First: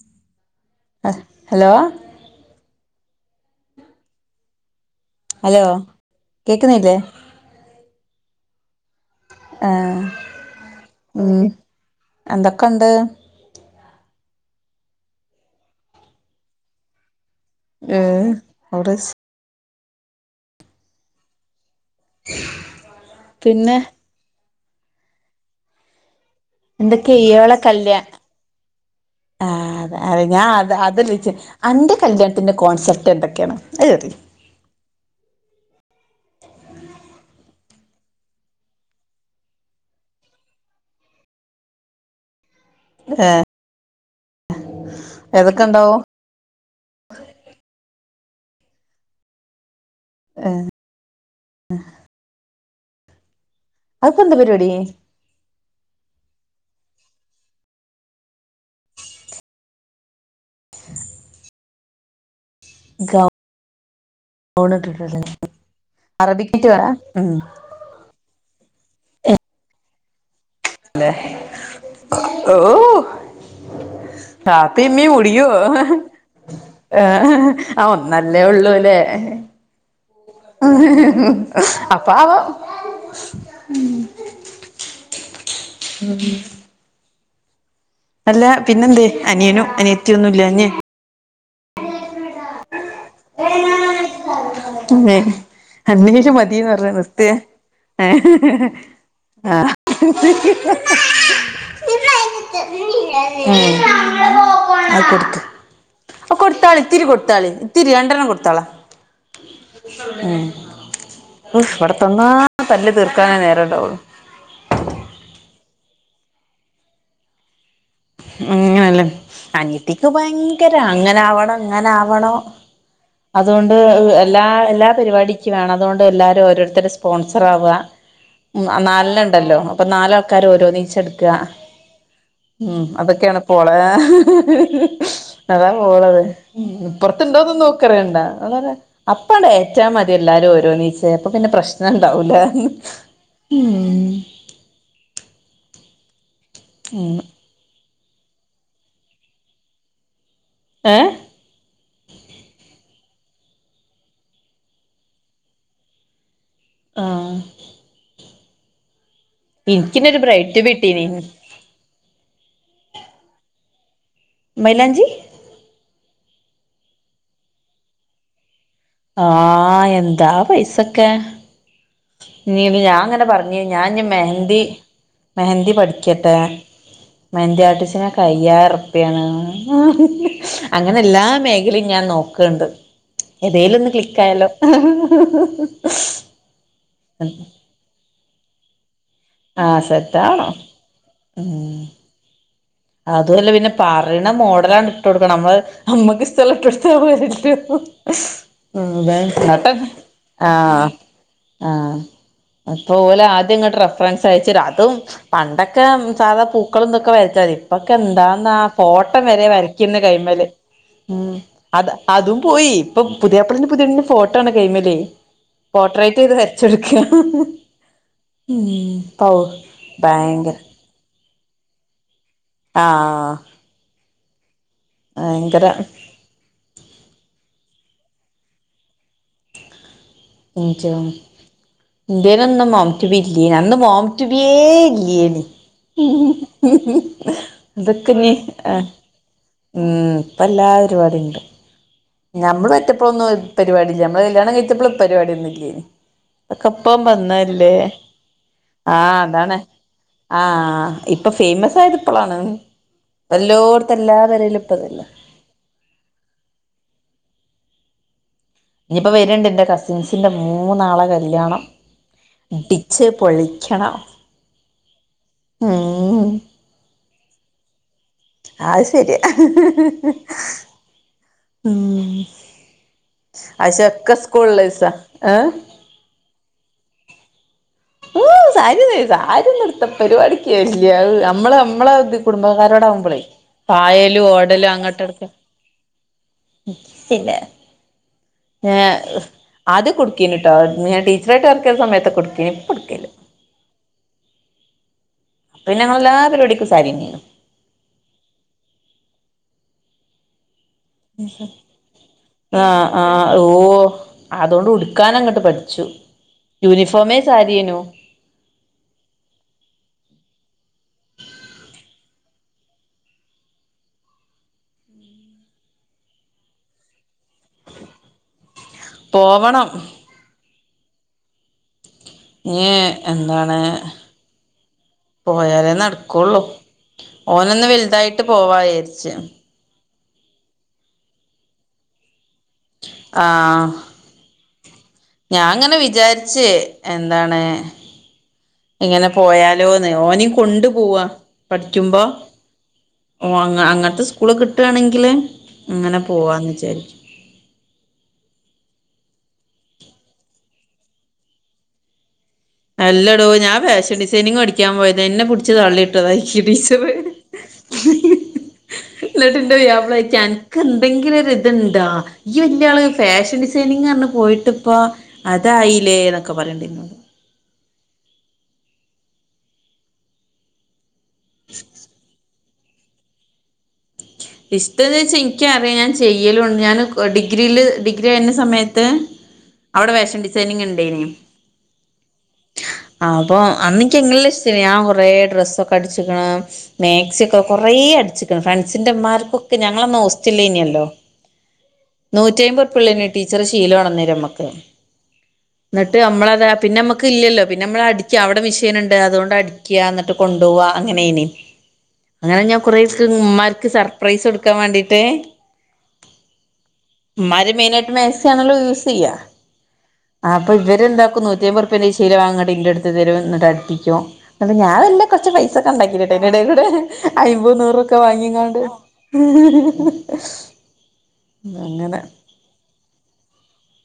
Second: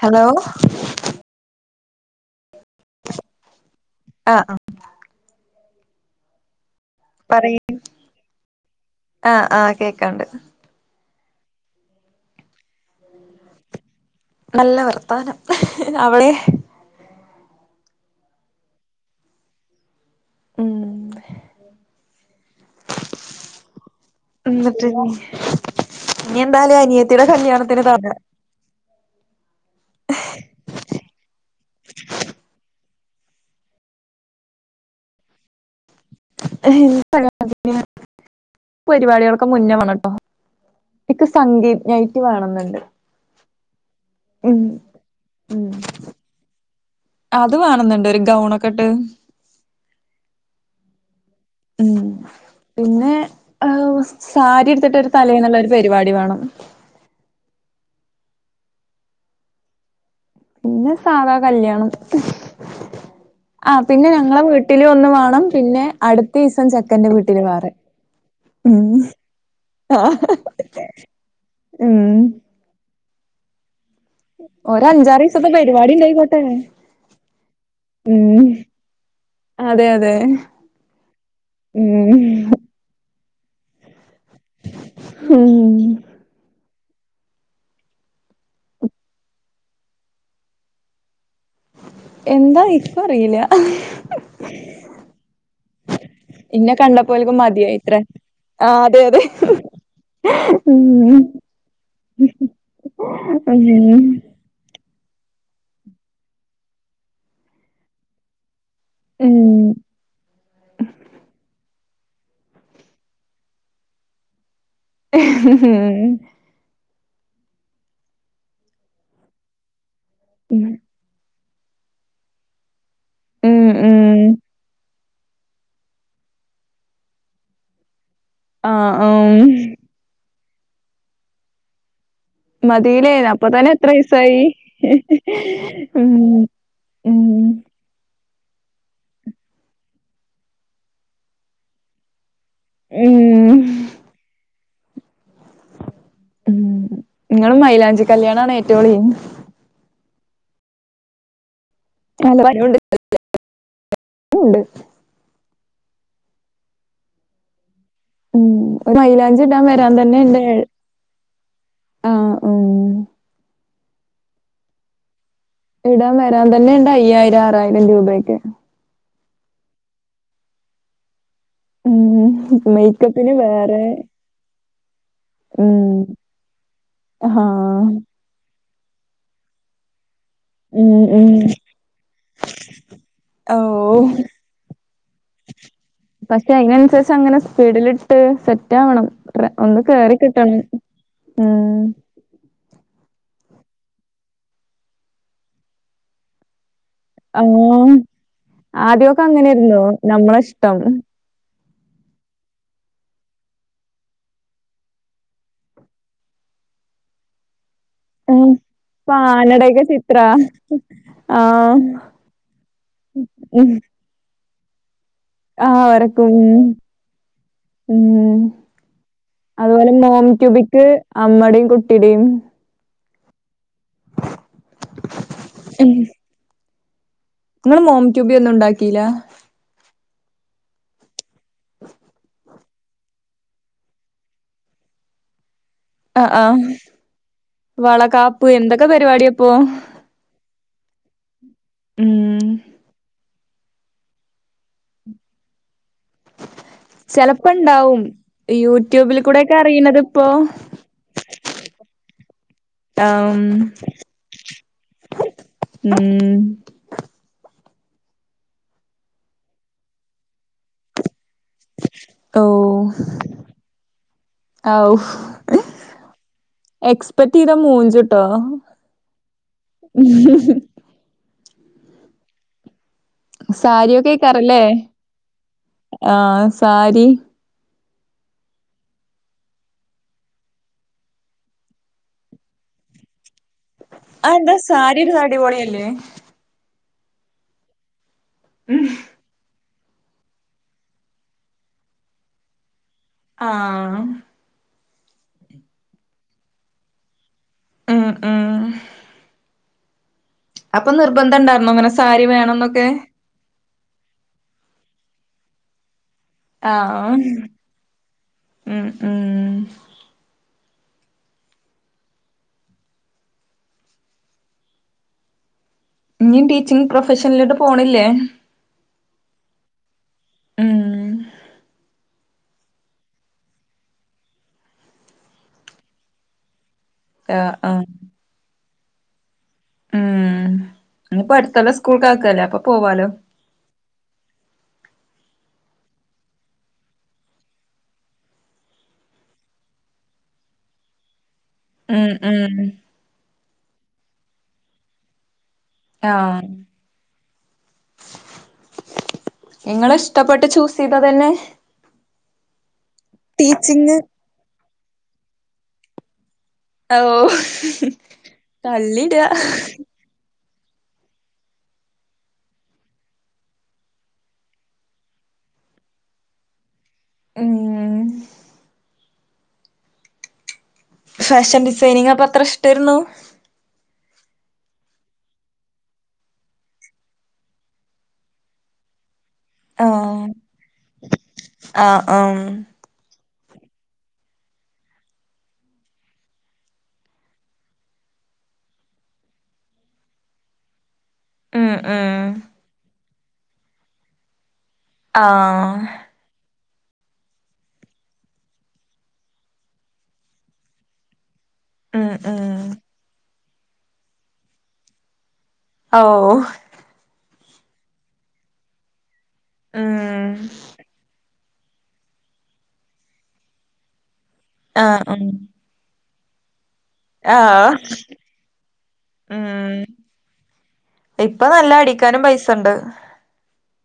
Hello hello [inaudible] ആഹ് hello കേൾക്കുന്നില്ലേ. പറി ആഹ് കേക്കാണ്ട് ഉം. എന്തൊക്കെയുണ്ട് നല്ല വർത്താനം. അവിടെ ഏഹ് അവിടെ സ് ഉം പിന്നെ എന്നിട്ട് ഇനി എന്താലും എന്തൊക്കെ അനിയത്തിയുടെ ഇയാളെ കല്യാണത്തിന് കല്യാ [unintelligible] ആഹ് അതെ. അതെ. ഞാൻ അതല്ലച്ച് അന്റെ കല്യാണത്തിന്റെ കോൺസെപ്റ്റ് എന്തൊക്കെയാണ്. അത് ചോദിക്ക്. [unintelligible] പരിപാടികൾക്കൊ മുന്നേ വണംട്ടോ. ഇക്ക് സംഗീത നൈറ്റ് വണന്നുണ്ട്. ഏഹ് ഉം. ഏതൊക്കെ ഉം ഉണ്ടാവും അത് വണംന്നുണ്ട്. ഒരു ഗൗണൊക്കെ ഇട്ട് ഏഹ് ഉം പിന്നെ അതിപ്പോ എന്താ സാരി പരിപാടി ഹെ ഉടുത്തിട്ടൊരു തലേന്നുള്ള ഒരു പരിപാടി വണം. പിന്നെ സാധാ കല്യാണം ഗൗ ആഹ് പിന്നെ ഞങ്ങളെ വീട്ടില് ഒന്ന് വേണം പിന്നെ അടുത്ത അറബിക് ദിവസം നൈറ്റ് വേണ ചെക്കന്റെ ഉം വീട്ടില് വേറെ ഉം ആഹ് ലെ ഉം ഓഹ് വാപ്പി ഉമ്മിം മുടിയോ ഒരഞ്ചാറീസത്തെ പരിപാടി ഇണ്ടായിക്കോട്ടെ ആഹ് ആഹ് ഉം ഒന്നല്ലേ ഉള്ളൂ അല്ലേ അതെ അതെ അപ്പ ഉം ആവാം ഉം ഉം അല്ല പിന്നെ എന്തേ അനിയനും അനിയത്തിയൊന്നുല്ലഞ്ഞെ എന്ത ഇക്കും അറിയില്ല അന്നേഷ മതിന്ന് ഇന്നെ പറഞ്ഞ കണ്ടപ്പോൽക്ക് നിർത്തിയേ മതിയായിത്രേ ഉം ആഹ് അതെ അതെ ഉം ഉം ആ കൊടുത്ത് അ കൊടുത്താളിത്തിരി കൊടുത്താളി ത്തിരി രണ്ടെണ്ണം കൊടുത്താള ഉം ഉം ഇവിടത്തൊന്നാ തല്ലി തീർക്കാനേ നേര ഉണ്ടാവുള്ളു ഉം ങ്ങ്നല്ലേ അനത്തിക്ക് ഉം ഭയങ്കര അങ്ങനാവണം ഇങ്ങനെ ആവണോ ഉം അതുകൊണ്ട് ഉം എല്ലാ എല്ലാ പരിപാടിക്ക് വേണം അതുകൊണ്ട് എല്ലാരും ഓരോരുത്തടെ സ്പോൺസർ ആവുക ആഹ് ഉം നാലനണ്ടല്ലോ അപ്പൊ നാലാൾക്കാര ഓരോനീച്ചെടുക്കുക ഉം മതിലേ അതൊക്കെയാണ് അപ്പൊ തന്നെ പ്പൊളെ എത്രയസായി അതാ ഉം പോളത് ഉം ഇപ്പുറത്തുണ്ടോന്ന് നോക്ക ക്കറണ്ടാ അത് അതേ അപ്പട ഏറ്റാ മതി എല്ലാരും ഓരോ നീച്ചേ അപ്പൊ പിന്നെ പ്രശ്നം ഉണ്ടാവൂലന്ന് ഉം ഉം ഉം നിങ്ങള മൈലഞ്ചി കല്യാണ ഏറ്റവുംള ഏഹ് [inaudible] ഉണ്ട് ആഹ് ഉം മൈയിലാഞ്ചി ഇട്ടാൻ വരാൻ തന്നെ എനിക്കിന്നൊരു ഉണ്ടേ ബ്രൈറ്റ് കിട്ടീനി ആഹ് ആഹ് മൈലഞ്ജി ഇടാൻ വരാൻ തന്നെുണ്ട് അയ്യായിരം ആറായിരം രൂപൊക്കെ ആഹ് എന്താ പൈസൊക്കെ ഉം ഇനി ഇത് ഞാൻ അങ്ങനെ മേക്കപ്പിന് പറഞ്ഞ് വേറെ ഞാൻ ഇനി മെഹന്തി മെഹന്തി ഉം പഠിക്കട്ടെ ഹാ മെഹന്ദി ആർട്ടിസിനെ കയ്യാറപ്പ്യാണ് ഉം അങ്ങനെ എല്ലാ ഉം മേഖലയും ഞാൻ നോക്കണ്ട് ഓ ഏതേലും ഒന്ന് ക്ലിക്ക് ആയാലോ പക്ഷെ അതിനനുസരിച്ച് അങ്ങനെ സ്പീഡിലിട്ട് സെറ്റ് ആവണം ട്രേ ആ ഒന്ന് കേറി സെറ്റാവണം കിട്ടണം ഉം അതുമല്ല പിന്നെ പറയണ മോഡലാണ് ഇട്ട് കൊടുക്കണം നമ്മള് അമ്മക്ക് ഈ സ്ഥലം [inaudible] ആ ഉം വേ ആദ്യമൊക്കെ എന്നിട്ട് അങ്ങനെയായിരുന്നോ നമ്മളെ ഇഷ്ടം ആഹ് ആഹ് അപ്പപലെ ആദ്യം ഇങ്ങോട്ട് റഫറൻസ് അയച്ച അതും പണ്ടൊക്കെ സാധാ പൂക്കളുംന്തൊക്കെ വച്ചാ മതി അപ്പൊക്കെ ഉം എന്താന്നാ ഇപ്പൊ ഫോട്ടം വരെ ആനടെയൊക്കെ വരയ്ക്കുന്ന ചിത്ര കൈ്മല് ഉം ആഹ് അത് അതും പോയി ഇപ്പൊ പുതിയാപ്പള്ളിന് ഉം പുതിയണ്ന്റെ ഫോട്ടോ ആണ കൈമലേ ആഹ് പോർട്ട്രേറ്റ് വരക്കും ചെയ്ത് വരച്ചൊടുക്ക ഉം ഔ ഭയങ്ക അമ്മടെ കുട്ടിടേം ആഹാ ഭയങ്കര ഉം ഇങ്ങള് മോം റ്റുബി ഒന്നും ഉണ്ടാക്കീല [unintelligible] ഇന്റിനോന്നും മോംടുബി ഇല്ലേനിം അന്ന് മോം ടുബേയ് ഇല്ലയേനിം ആഹ് ആഹ് ഇതൊക്കെഞ്ഞ് വളകാപ്പ് ആ എന്തൊക്കെ പരിപാടിയാപ്പോ ഉം പ്പം എല്ലാ പരുപാടി ണ്ട് ഉം നമ്മള് പെറ്റപ്പളൊന്നും പരിപാടിയില്ല നമ്മള് കല്യാണം കഴിച്ചപ്പളും പരിപാടിയൊന്നും ഇല്ലേനിം ചെലപ്പോ ഇണ്ടാവും ആഹ് യൂട്യൂബിൽ കൂടെക്കെ അതാണ് അറിയണതിപ്പോ ആഹ് ഇപ്പൊ ഫേമസ് ആയത് ഇപ്പളാണ് ആം പ്പല്ലോടത്ത എല്ലാ പെരീലും ഇപ്പതല്ലേ ഉം ഇഞപ്പ് വരണ്ട് എൻ്റെ കസിൻസിൻ്റെ മൂന്നാളെ കല്യാണം അടിച്ച് പൊളിക്കണം ഹൌ ഉം എക്സ്പെക്ട് ചെയ്ത മൂഞ്ചും അഹ് ശരിയാ ഉം അശക്കസ്കൂള്ളീസ ഏ ആഹ സാരി [inaudible] ഹ് സാരി ഒന്നുംടുത്ത പരിപാടിക്ക്‌ ഞാൻ ല്ല നമ്മള് നമ്മള കുടുംബക്കാരോട ആവുമ്പോളേ പായല ആഹ എന്താ സാരി ഒരു അടിപൊളിയല്ലേ [unintelligible] ഞാ ഹ് ആദ്യകൊടുത്തീനിട്ടോ ഞാൻ ടീച്ചറായിട്ട് വർക്കെയ്യ്ന്ന സമയത്ത് കൊടുത്തീനി ഇപ്പൊ ഉട് ആഹ പിന്നെ ങ്ങൾ എല്ലാ പരുവാടിക്കും സാരിന്നെയ്നിം ഉം ഉം അപ്പൊ നിർബന്ധം ഉണ്ടായിരുന്നോ അങ്ങനെ സാരി വേണംന്നൊക്കെ ആഹ് ആഹ് ഓ അതോണ്ട് ഉടുക്കാനങ്ങോട്ട് പഠിച്ചു ആഹ യൂണിഫോമേ സാരിയേനു ഉം ഉം ഇഞ്ഞി ടീച്ചിങ് പ്രൊഫഷനിലോട്ട് പോണില്ലേ പോവണം ഉം ഞ്ഞ് എന്താണ് പോയാലേ നടക്കുള്ളൂ ആഹ് ഓനൊന്ന് ആഹ് വലുതായിട്ട് പോവാചരിച്ച ഉം ഇഞ്ഞിപ്പ അടുത്തൊല്ലം സ്കൂൾക്ക് ആക്കല്ലേ അപ്പൊ പോവാലോ ആഹ് ഞാൻങ്ങനെ വിചാരിച് എന്താണ് ഇങ്ങനെ പോയാലോന്ന് ഓനിം കൊണ്ടു പോവാ പഠിക്കുമ്പോ ഉം ഉം ഓ അങ്ങ അങ്ങൻത്തെ സ്കൂള് കിട്ടണെങ്കില് ആഹ് ഇങ്ങള് ഇഷ്ടപ്പെട്ട് ചൂസെയ്തതന്നെ അല്ലെടോ ഞാൻ ടീച്ചിങ് ഫാഷൻ ഡിസൈനിങ് പടിക്കാൻ പോയതെയ്നി ന്നെ പിടിച് തള്ളിട്ടത ഇ ടി സി ഓ [unintelligible] തള്ളിടാ ന്നട്ട് ഇന്റെ പുയ്യാപ്ല ചോദിക്ക അന ക്കെന്തെങ്കിലു ഒരു ഇതുണ്ടാ യ് വല്യ ആള് ആയി ഫാഷൻ ഡിസൈനിങ് പറഞ് പോയിട്ട്പ്പാ. അതായില്ലേ ന്നൊക്കെ പറി ഉം ഫാഷൻ ഡിസൈനിങ് അപ്പൊ അത്ര ഇഷ്ടെര്ന്നു, ഇഷ്ടം എന്ന് വച്ചാ ഇൻക്ക് അറിയാ ഞാൻ ചെയ്യലുണ്ട് ഞാൻ ഡിഗ്രിയില് ഡിഗ്രി കഴിഞ്ഞ സമയത്ത് ഉം അവിടെ ഫാഷൻ ഡിസൈനിങ് ഇണ്ടെയ്നി ആഹ് ആഹ് അപ്പം അന്ന് ൻക്ക്‌ എങ്ങല്ല ഇഷ്ടേനി ഞാൻ കുറേ ഡ്രെസ്സൊക്കെ അടിച്ചിക്ക്ണ് മാക്സിക്കെ കൊറേ അടിച്ച്ക്ക്‌ണ് ഫ്രണ്ട്സിന്റെ മ്മാ കുക്ക് ഞങ്ങളന്ന് ഹോസ്റ്റൽലേനി അല്ലോ ഉം ഉം നൂറ്റി അയ്മ്പൊർ പിള്ളേ ടീച്ചറ് ശീലംണന്നേര നമ്മക്ക് ആഹ് ന്നിട്ട് നമ്മളത് പിന്നെ നമ്മക്ക് ഇല്ലലോ പിന്നെ നമ്മള് അടിക്ക അവിടെ മിഷീന്ണ്ട് അതോണ്ട് അടിക്ക ന്നിട്ട് കൊണ്ട് പോവ അങ്ങനയ്നി [unintelligible] അങ്ങനെ ഉം ഞാൻ കുറെക്ക് ഉമ്മാർക്ക് സർപ്രൈസ് കൊടുക്കാൻ വേണ്ടിട്ട് ഓഹ് മ്മാര് മെയിനയിട്ട് മാക്സി ആണല്ലോ യൂസെയ്യ ഉം അപ്പൊ ഇവര് ന്താക്കും നൂറ്റയ്മ്പറുപേന്റെ ശീല വാങ്ങ് ഇന്റെങ്ങെ ഇന്റെടുത്ത് തരും ന്നിട്ട് അടുപ്പിചും ന്നിട്ട് ഞാൻ ആഹ് വെല്ലെ ഉം കുറച്ച് പൈസ സണ്ടാക്കിട്ടാ അയിൻ്റെ എടെ കൂടെ അയ്മ്പ ആഹ് നൂറും ഒക്കെ വാങ്ങിങ്ങാണ്ട് [inaudible] ഉം ഇപ്പൊ നല്ല അടിക്കാനും പൈസണ്ട്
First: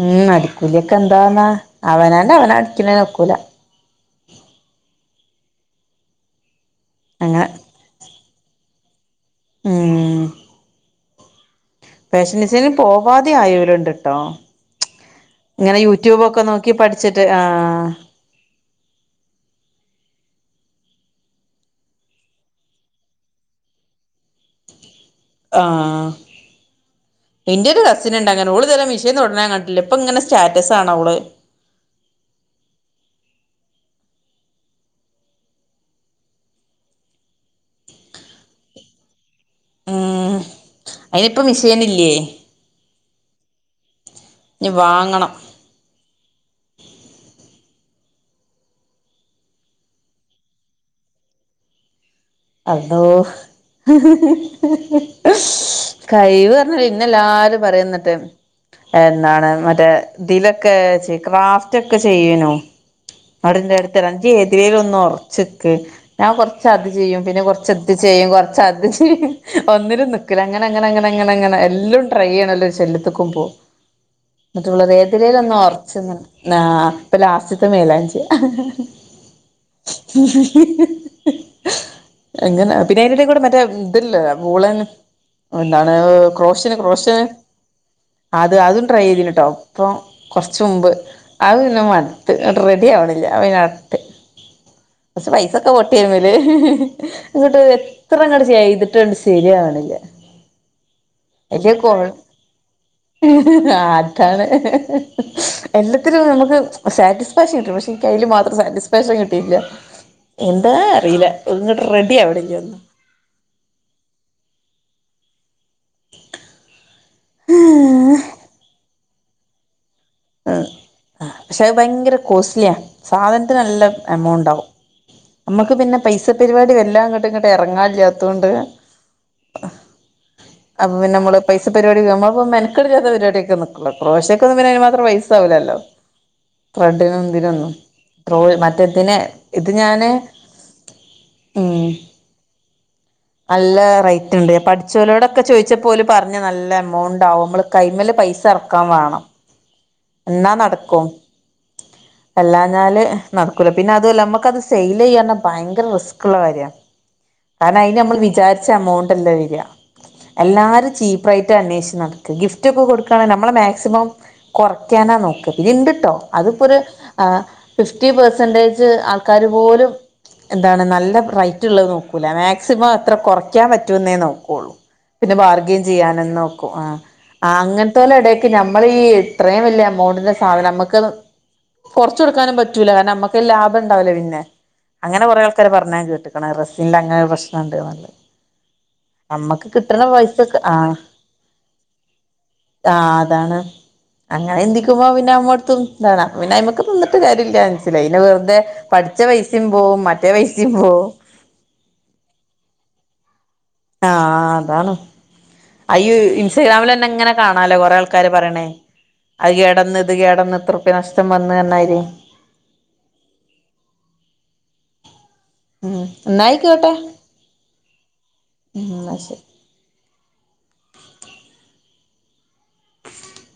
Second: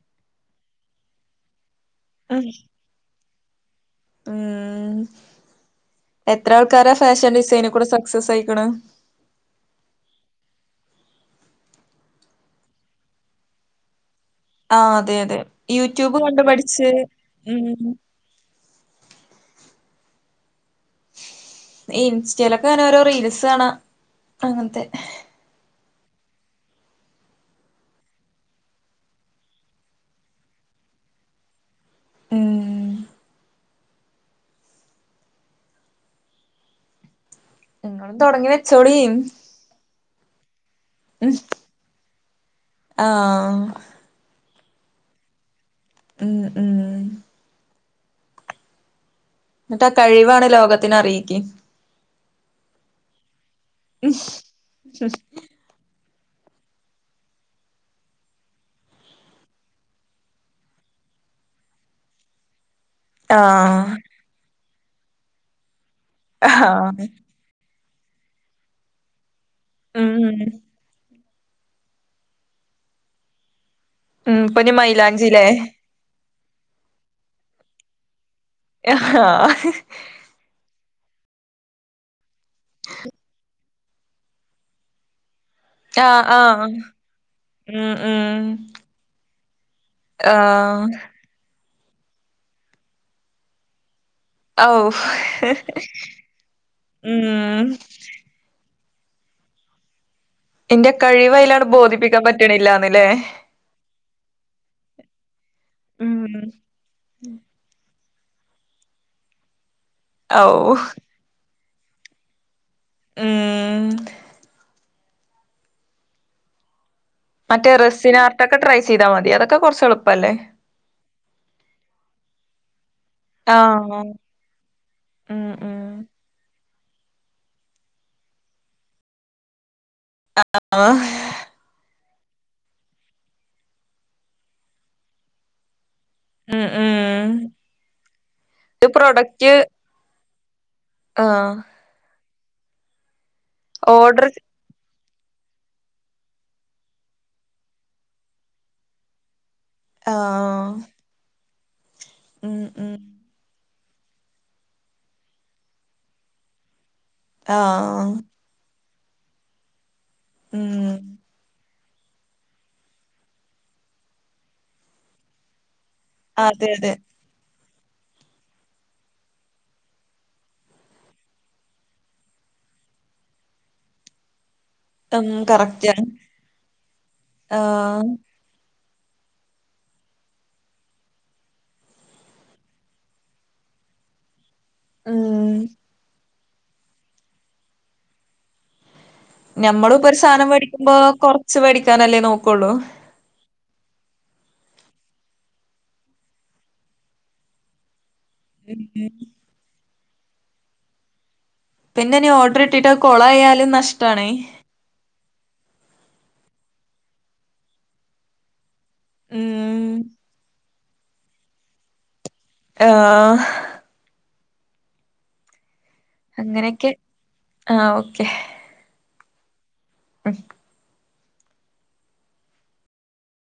ഉം അടിക്കൂലി ഒക്കെ എന്താന്നാ അവനാൻ്റെ ഉം അവനാ അടിക്കുന്നേനൊക്കൂല ഉം എത്ര ആൾക്കാരാ ഫാഷൻ അങ്ങനെ ഡിസൈനി കൂടെ സക്സസയിക്ക്ണ് ഉം ഫാഷൻ ഡിസൈന് പോവാതെ ആയോലുണ്ട് ട്ടോ ആഹ് അതെ അതെ ഇങ്ങനെ യൂട്യൂബ് യൂട്യൂബൊക്കെ കണ്ട് നോക്കി പഠിച്ച് പഠിച്ചിട്ട് ഉം ആഹ് [unintelligible] ഇൻസ്റ്റയിലൊക്കെ ങ്ങനെ ഓരോ റീൽസ് കാണാ അങ്ങൻത്തെ ആഹ് ന്റെരു കസിന്ണ്ട് അങ്ങനേ ഓള് ഇതുവരെ മിഷീന് തൊടുന്നത് ഞാൻ കണ്ടിട്ടില്ല ഇപ്പൊ ഇങ്ങനെ സ്റ്റാറ്റസ് കാണ ഓള് ഉം തൊടങ്ങി വെച്ചൊളീൻ എഹ് അയിനിപ്പ മിഷീന്ല്ലേ ആഹ് ഞ്ഞ് വാങ്ങണം [inaudible] ന്നിട്ട് ആഹ് കഴിവാണ് ലോകത്തിന് അറിയിക്കി അല്ലോഹ് കഴിവ് പറഞ്ഞ് ഇഞ്ഞെല്ലാരും പറയന്നിട്ട് എന്നാണ് മറ്റേ ഇതിലൊക്കെ ക്രാഫ്റ്റ് ഒക്കെ ചെയ്യനോ അവിടെ ഇന്റെ അടുത്ത് ആഹ് പറിം ജ്ജ് ഏതിലേലും ഒന്ന് ഒറച്ച്ക്ക് താൻ കൊർച്ച് അത് ആഹ് ചെയ്യും പിന്നെ കൊർച്ച് ഇത് ചെയ്യും കൊർച്ച് അത് ചെയ്യും ഒന്നിലും ഉം നിക്കുല്ല അങ്ങനെ അങ്ങനെ അങ്ങനെ അങ്ങനെ അങ്ങനെ എല്ലൊം ട്രൈ ചെയ്യണല്ലോ ഒര് ശല്യത്ക്ക്മ്പൊ ഉം ന്നട്ട് ഇപ്പനി ഇവള് പറയും മൈലാഞ്ചില്ലേ ഏതിലേലൊന്ന് ഒറച്ച് നിന്നാ പ്പ ലാസ്റ്റ്ത്തെ മെയ്ലാഞ്ച്യ [unintelligible] ഉം എങ്ങനെ പിന്നെ അയ്ൻ്റെ എടകൂടെ മറ്റേ ഇത് ല്ലേ മൂളൻ എന്താണ് ആഹ് ആഹ് ക്രോശന് ക്രോഷന് ഉം ഉം അത് അതും ട്രൈ ചെയ്തിന് ട്ടോ പ്പം കൊർച്ച് ആഹ് മുമ്പ് അഹ് പിന്നെ മട്ത്ത് ഇങ്ങട്ട് റെഡി ആവണില്ല അപ ന്നെ അവ്ടെട്ട് ഔ കൊർച്ച് പൈസൊക്കെ പൊട്ടി അയ്മ്മല് ങ്ങട്ട് ഉം അഹ് എത്ര ങ്ങട്ട് ചെയ്തിട്ടും ആണ്ട് ശരിയാവ്ണില്ല ഇന്റെ കഴിവയിലാണ് വല്യെ കോൺ ബോധിപ്പിക്കാൻ പറ്റണില്ലാന്ന്ല്ലേ ആഹ് അത്താണ് ഉം എല്ലത്തിനും നമക്ക് സാറ്റിസ്ഫാക്ഷൻ കിട്ടിണ് പക്ഷെ ഇൻക്ക് അയ്ല് മാത്രം സാറ്റിസ്ഫാക്ഷൻ കിട്ടിയില്ല ഔ എന്താ അറീല ഒന്നും റെഡി ആവ്ണില്ല ഒന്നും ഉം ഉം [unintelligible] മറ്റേ റെസ്സിന് ആർട്ടക്കെ ട്രൈ ചെയതാ മതി അതൊക്കെ കൊർച്ച് എള് എഹ് ആഹ് പക്ഷെ അത് ഭയങ്കര കോസ്റ്റ്ലിയാണ് സാധനത്തിന് നല്ല ആഹ് എമൗണ്ട് ആകും ഉം നമ്മക്ക് ഉം പിന്നെ പൈസ പരിപാടി വാല്ലാ ഇങ്ങട്ട് ഇങ്ങട്ട് എറങ്ങാല്ല്യാത്തോണ്ട് അപ്പ ആഹ് പിന്നെ അമ്മള് പൈസ പരിപാടിക്ക് ഞമ്മള്പ്പൊ മെൻക്കെട് ഇല്ലാത്ത പരിപാടിക്കെ നിക്കൊള്ളു ക്രോഷോക്കൊന്നും പിന്നെ അയ്‌ന്മാത്രം പൈസ ആവുല്ലല്ലോ ഉം ത്രെഡിനും ഉം ഇതിനൊന്നും ത്രോൾ മറ്റേ ഇത് ഇതിന് പ്രൊഡക്റ്റ് ഇത്‌ ഞാന് ആഹ് ഉം നല്ല ഓർഡർ റൈറ്റ്ണ്ട് പഠിച്ചോലൊടൊ ക്കെ ചോയ്ച്ചപ്പൊ ഓല് പർഞ് നല്ല എമൗണ്ട് ആകും മ്മള് കൈമല് പൈസ എറക്കാൻ വാണം ഇന്നാ ആഹ് നടക്കും ഉം ഉം അല്ലാഞ്ഞാല് നടക്കൂല പിന്നെ അതുഅല്ല അമ്മക്കത് സെയ്ല് ചെയ്യാർഞ്ഞ ഭയങ്കര റിസ്ക്ക്ള്ള കാര്യാ കാരണം അയ്ന് ആഹ് ഞമ്മള് വിചാരിച്ച എമൗണ്ട് അല്ല വെരാ എല്ലാരും ഉം ചീപ്പ് റയ്റ്റ് അന്വേഷിച്ചു നട ക്ക് ഗിഫ്റ്റ് ഒക്കെ കൊട്ക്കാണെ നമ്മള് മാക്സിമം കുറയ്ക്കാനാ നോക്ക പിന്നിം ഇണ്ട്ട്ടോ അതെ അത്പ്പൊര് അതെ ആഹ് ഫിഫ്റ്റി പേർസന്റെജ് ആൾക്കാര് പോലും എന്താണ് നല്ല റൈറ്റ് ഇള്ളഹ് നോക്കൂല മാക്സിമം എത്ര കൊറയ്ക്കാൻ പറ്റുംന്നെ നോക്കൊള്ളൂ ഉം പിന്നെ ബാർഗ്യിം കറക്റ്റാണ് ചെയ്യാനും നോക്കും ആഹ് ആഹ് അങ്ങൻത്തോലെ എടേ ക്ക് ഞമ്മള് ഈ ഇത്രേം വല്ല്യെ എമൗണ്ട്ന്റെ സാധനം ഞമ്മക്കത് കൊർച്ച് കൊടുക്കാനും പറ്റൂല്ല കാരണം അമ്മക്ക് ലാഭം ഇണ്ടാവൂല പിന്നെ അങ്ങനെ കൊറേ ഉം ആൾക്കാര് പർഞ്ഞ് ഞാൻ കേട്ട്ക്ക്ണ് അഹ് റെസ്സിന്റ് അങ്ങനെ ഒര് പ്രശ്നം ഇണ്ട്ന്ന്ള്ളഹ് ഞമ്മ ഞമ്മളും ക്ക്ട്ട്ണ ഇപ്പൊ ഒരു സാധനം പൈസൊക്കെ മേടിക്കുമ്പോ ആഹ് കൊറച്ച് മേടിക്കാനല്ലേ നോക്കുള്ളൂ ആഹ് അതാണ് അങ്ങനെ ചിന്തിക്കുമ്പോ പിന്നെ അമ്മെടും ഇന്താണ് അപ്പൊ പിന്നെ അയ്മ്മക്ക് നിന്നിട്ട് കാര്യല്ല്യ മൻസ്സിലായി പിന്നെ വെർ തെ ഉം പഠിച്ച പൈസിം പോവും മറ്റേ പൈസിം പോവും പിന്നെ ഇനി ഓർഡർ കിട്ടിട്ട് അഹ് കൊളായാലും നഷ് ആഹ് അതാണ് അയ്യോ ഇൻസ്റ്റഗ്രാമില് തന്നെ ഇങ്ങനെ കാണാലോ കൊറേ ആൾക്കാര് പറീണെഹ് അഹ് ഉം കേടെന്ന് ഇത് കേടെന്ന് ഇത്ര ഉർപ്യ നഷ്ടം വന്ന് പർഞ്ഞമാരി ആഹ ആഹ് അങ്ങനെയൊക്കെ ആ ഓക്കെ ഉം ആഹ് ശരി എ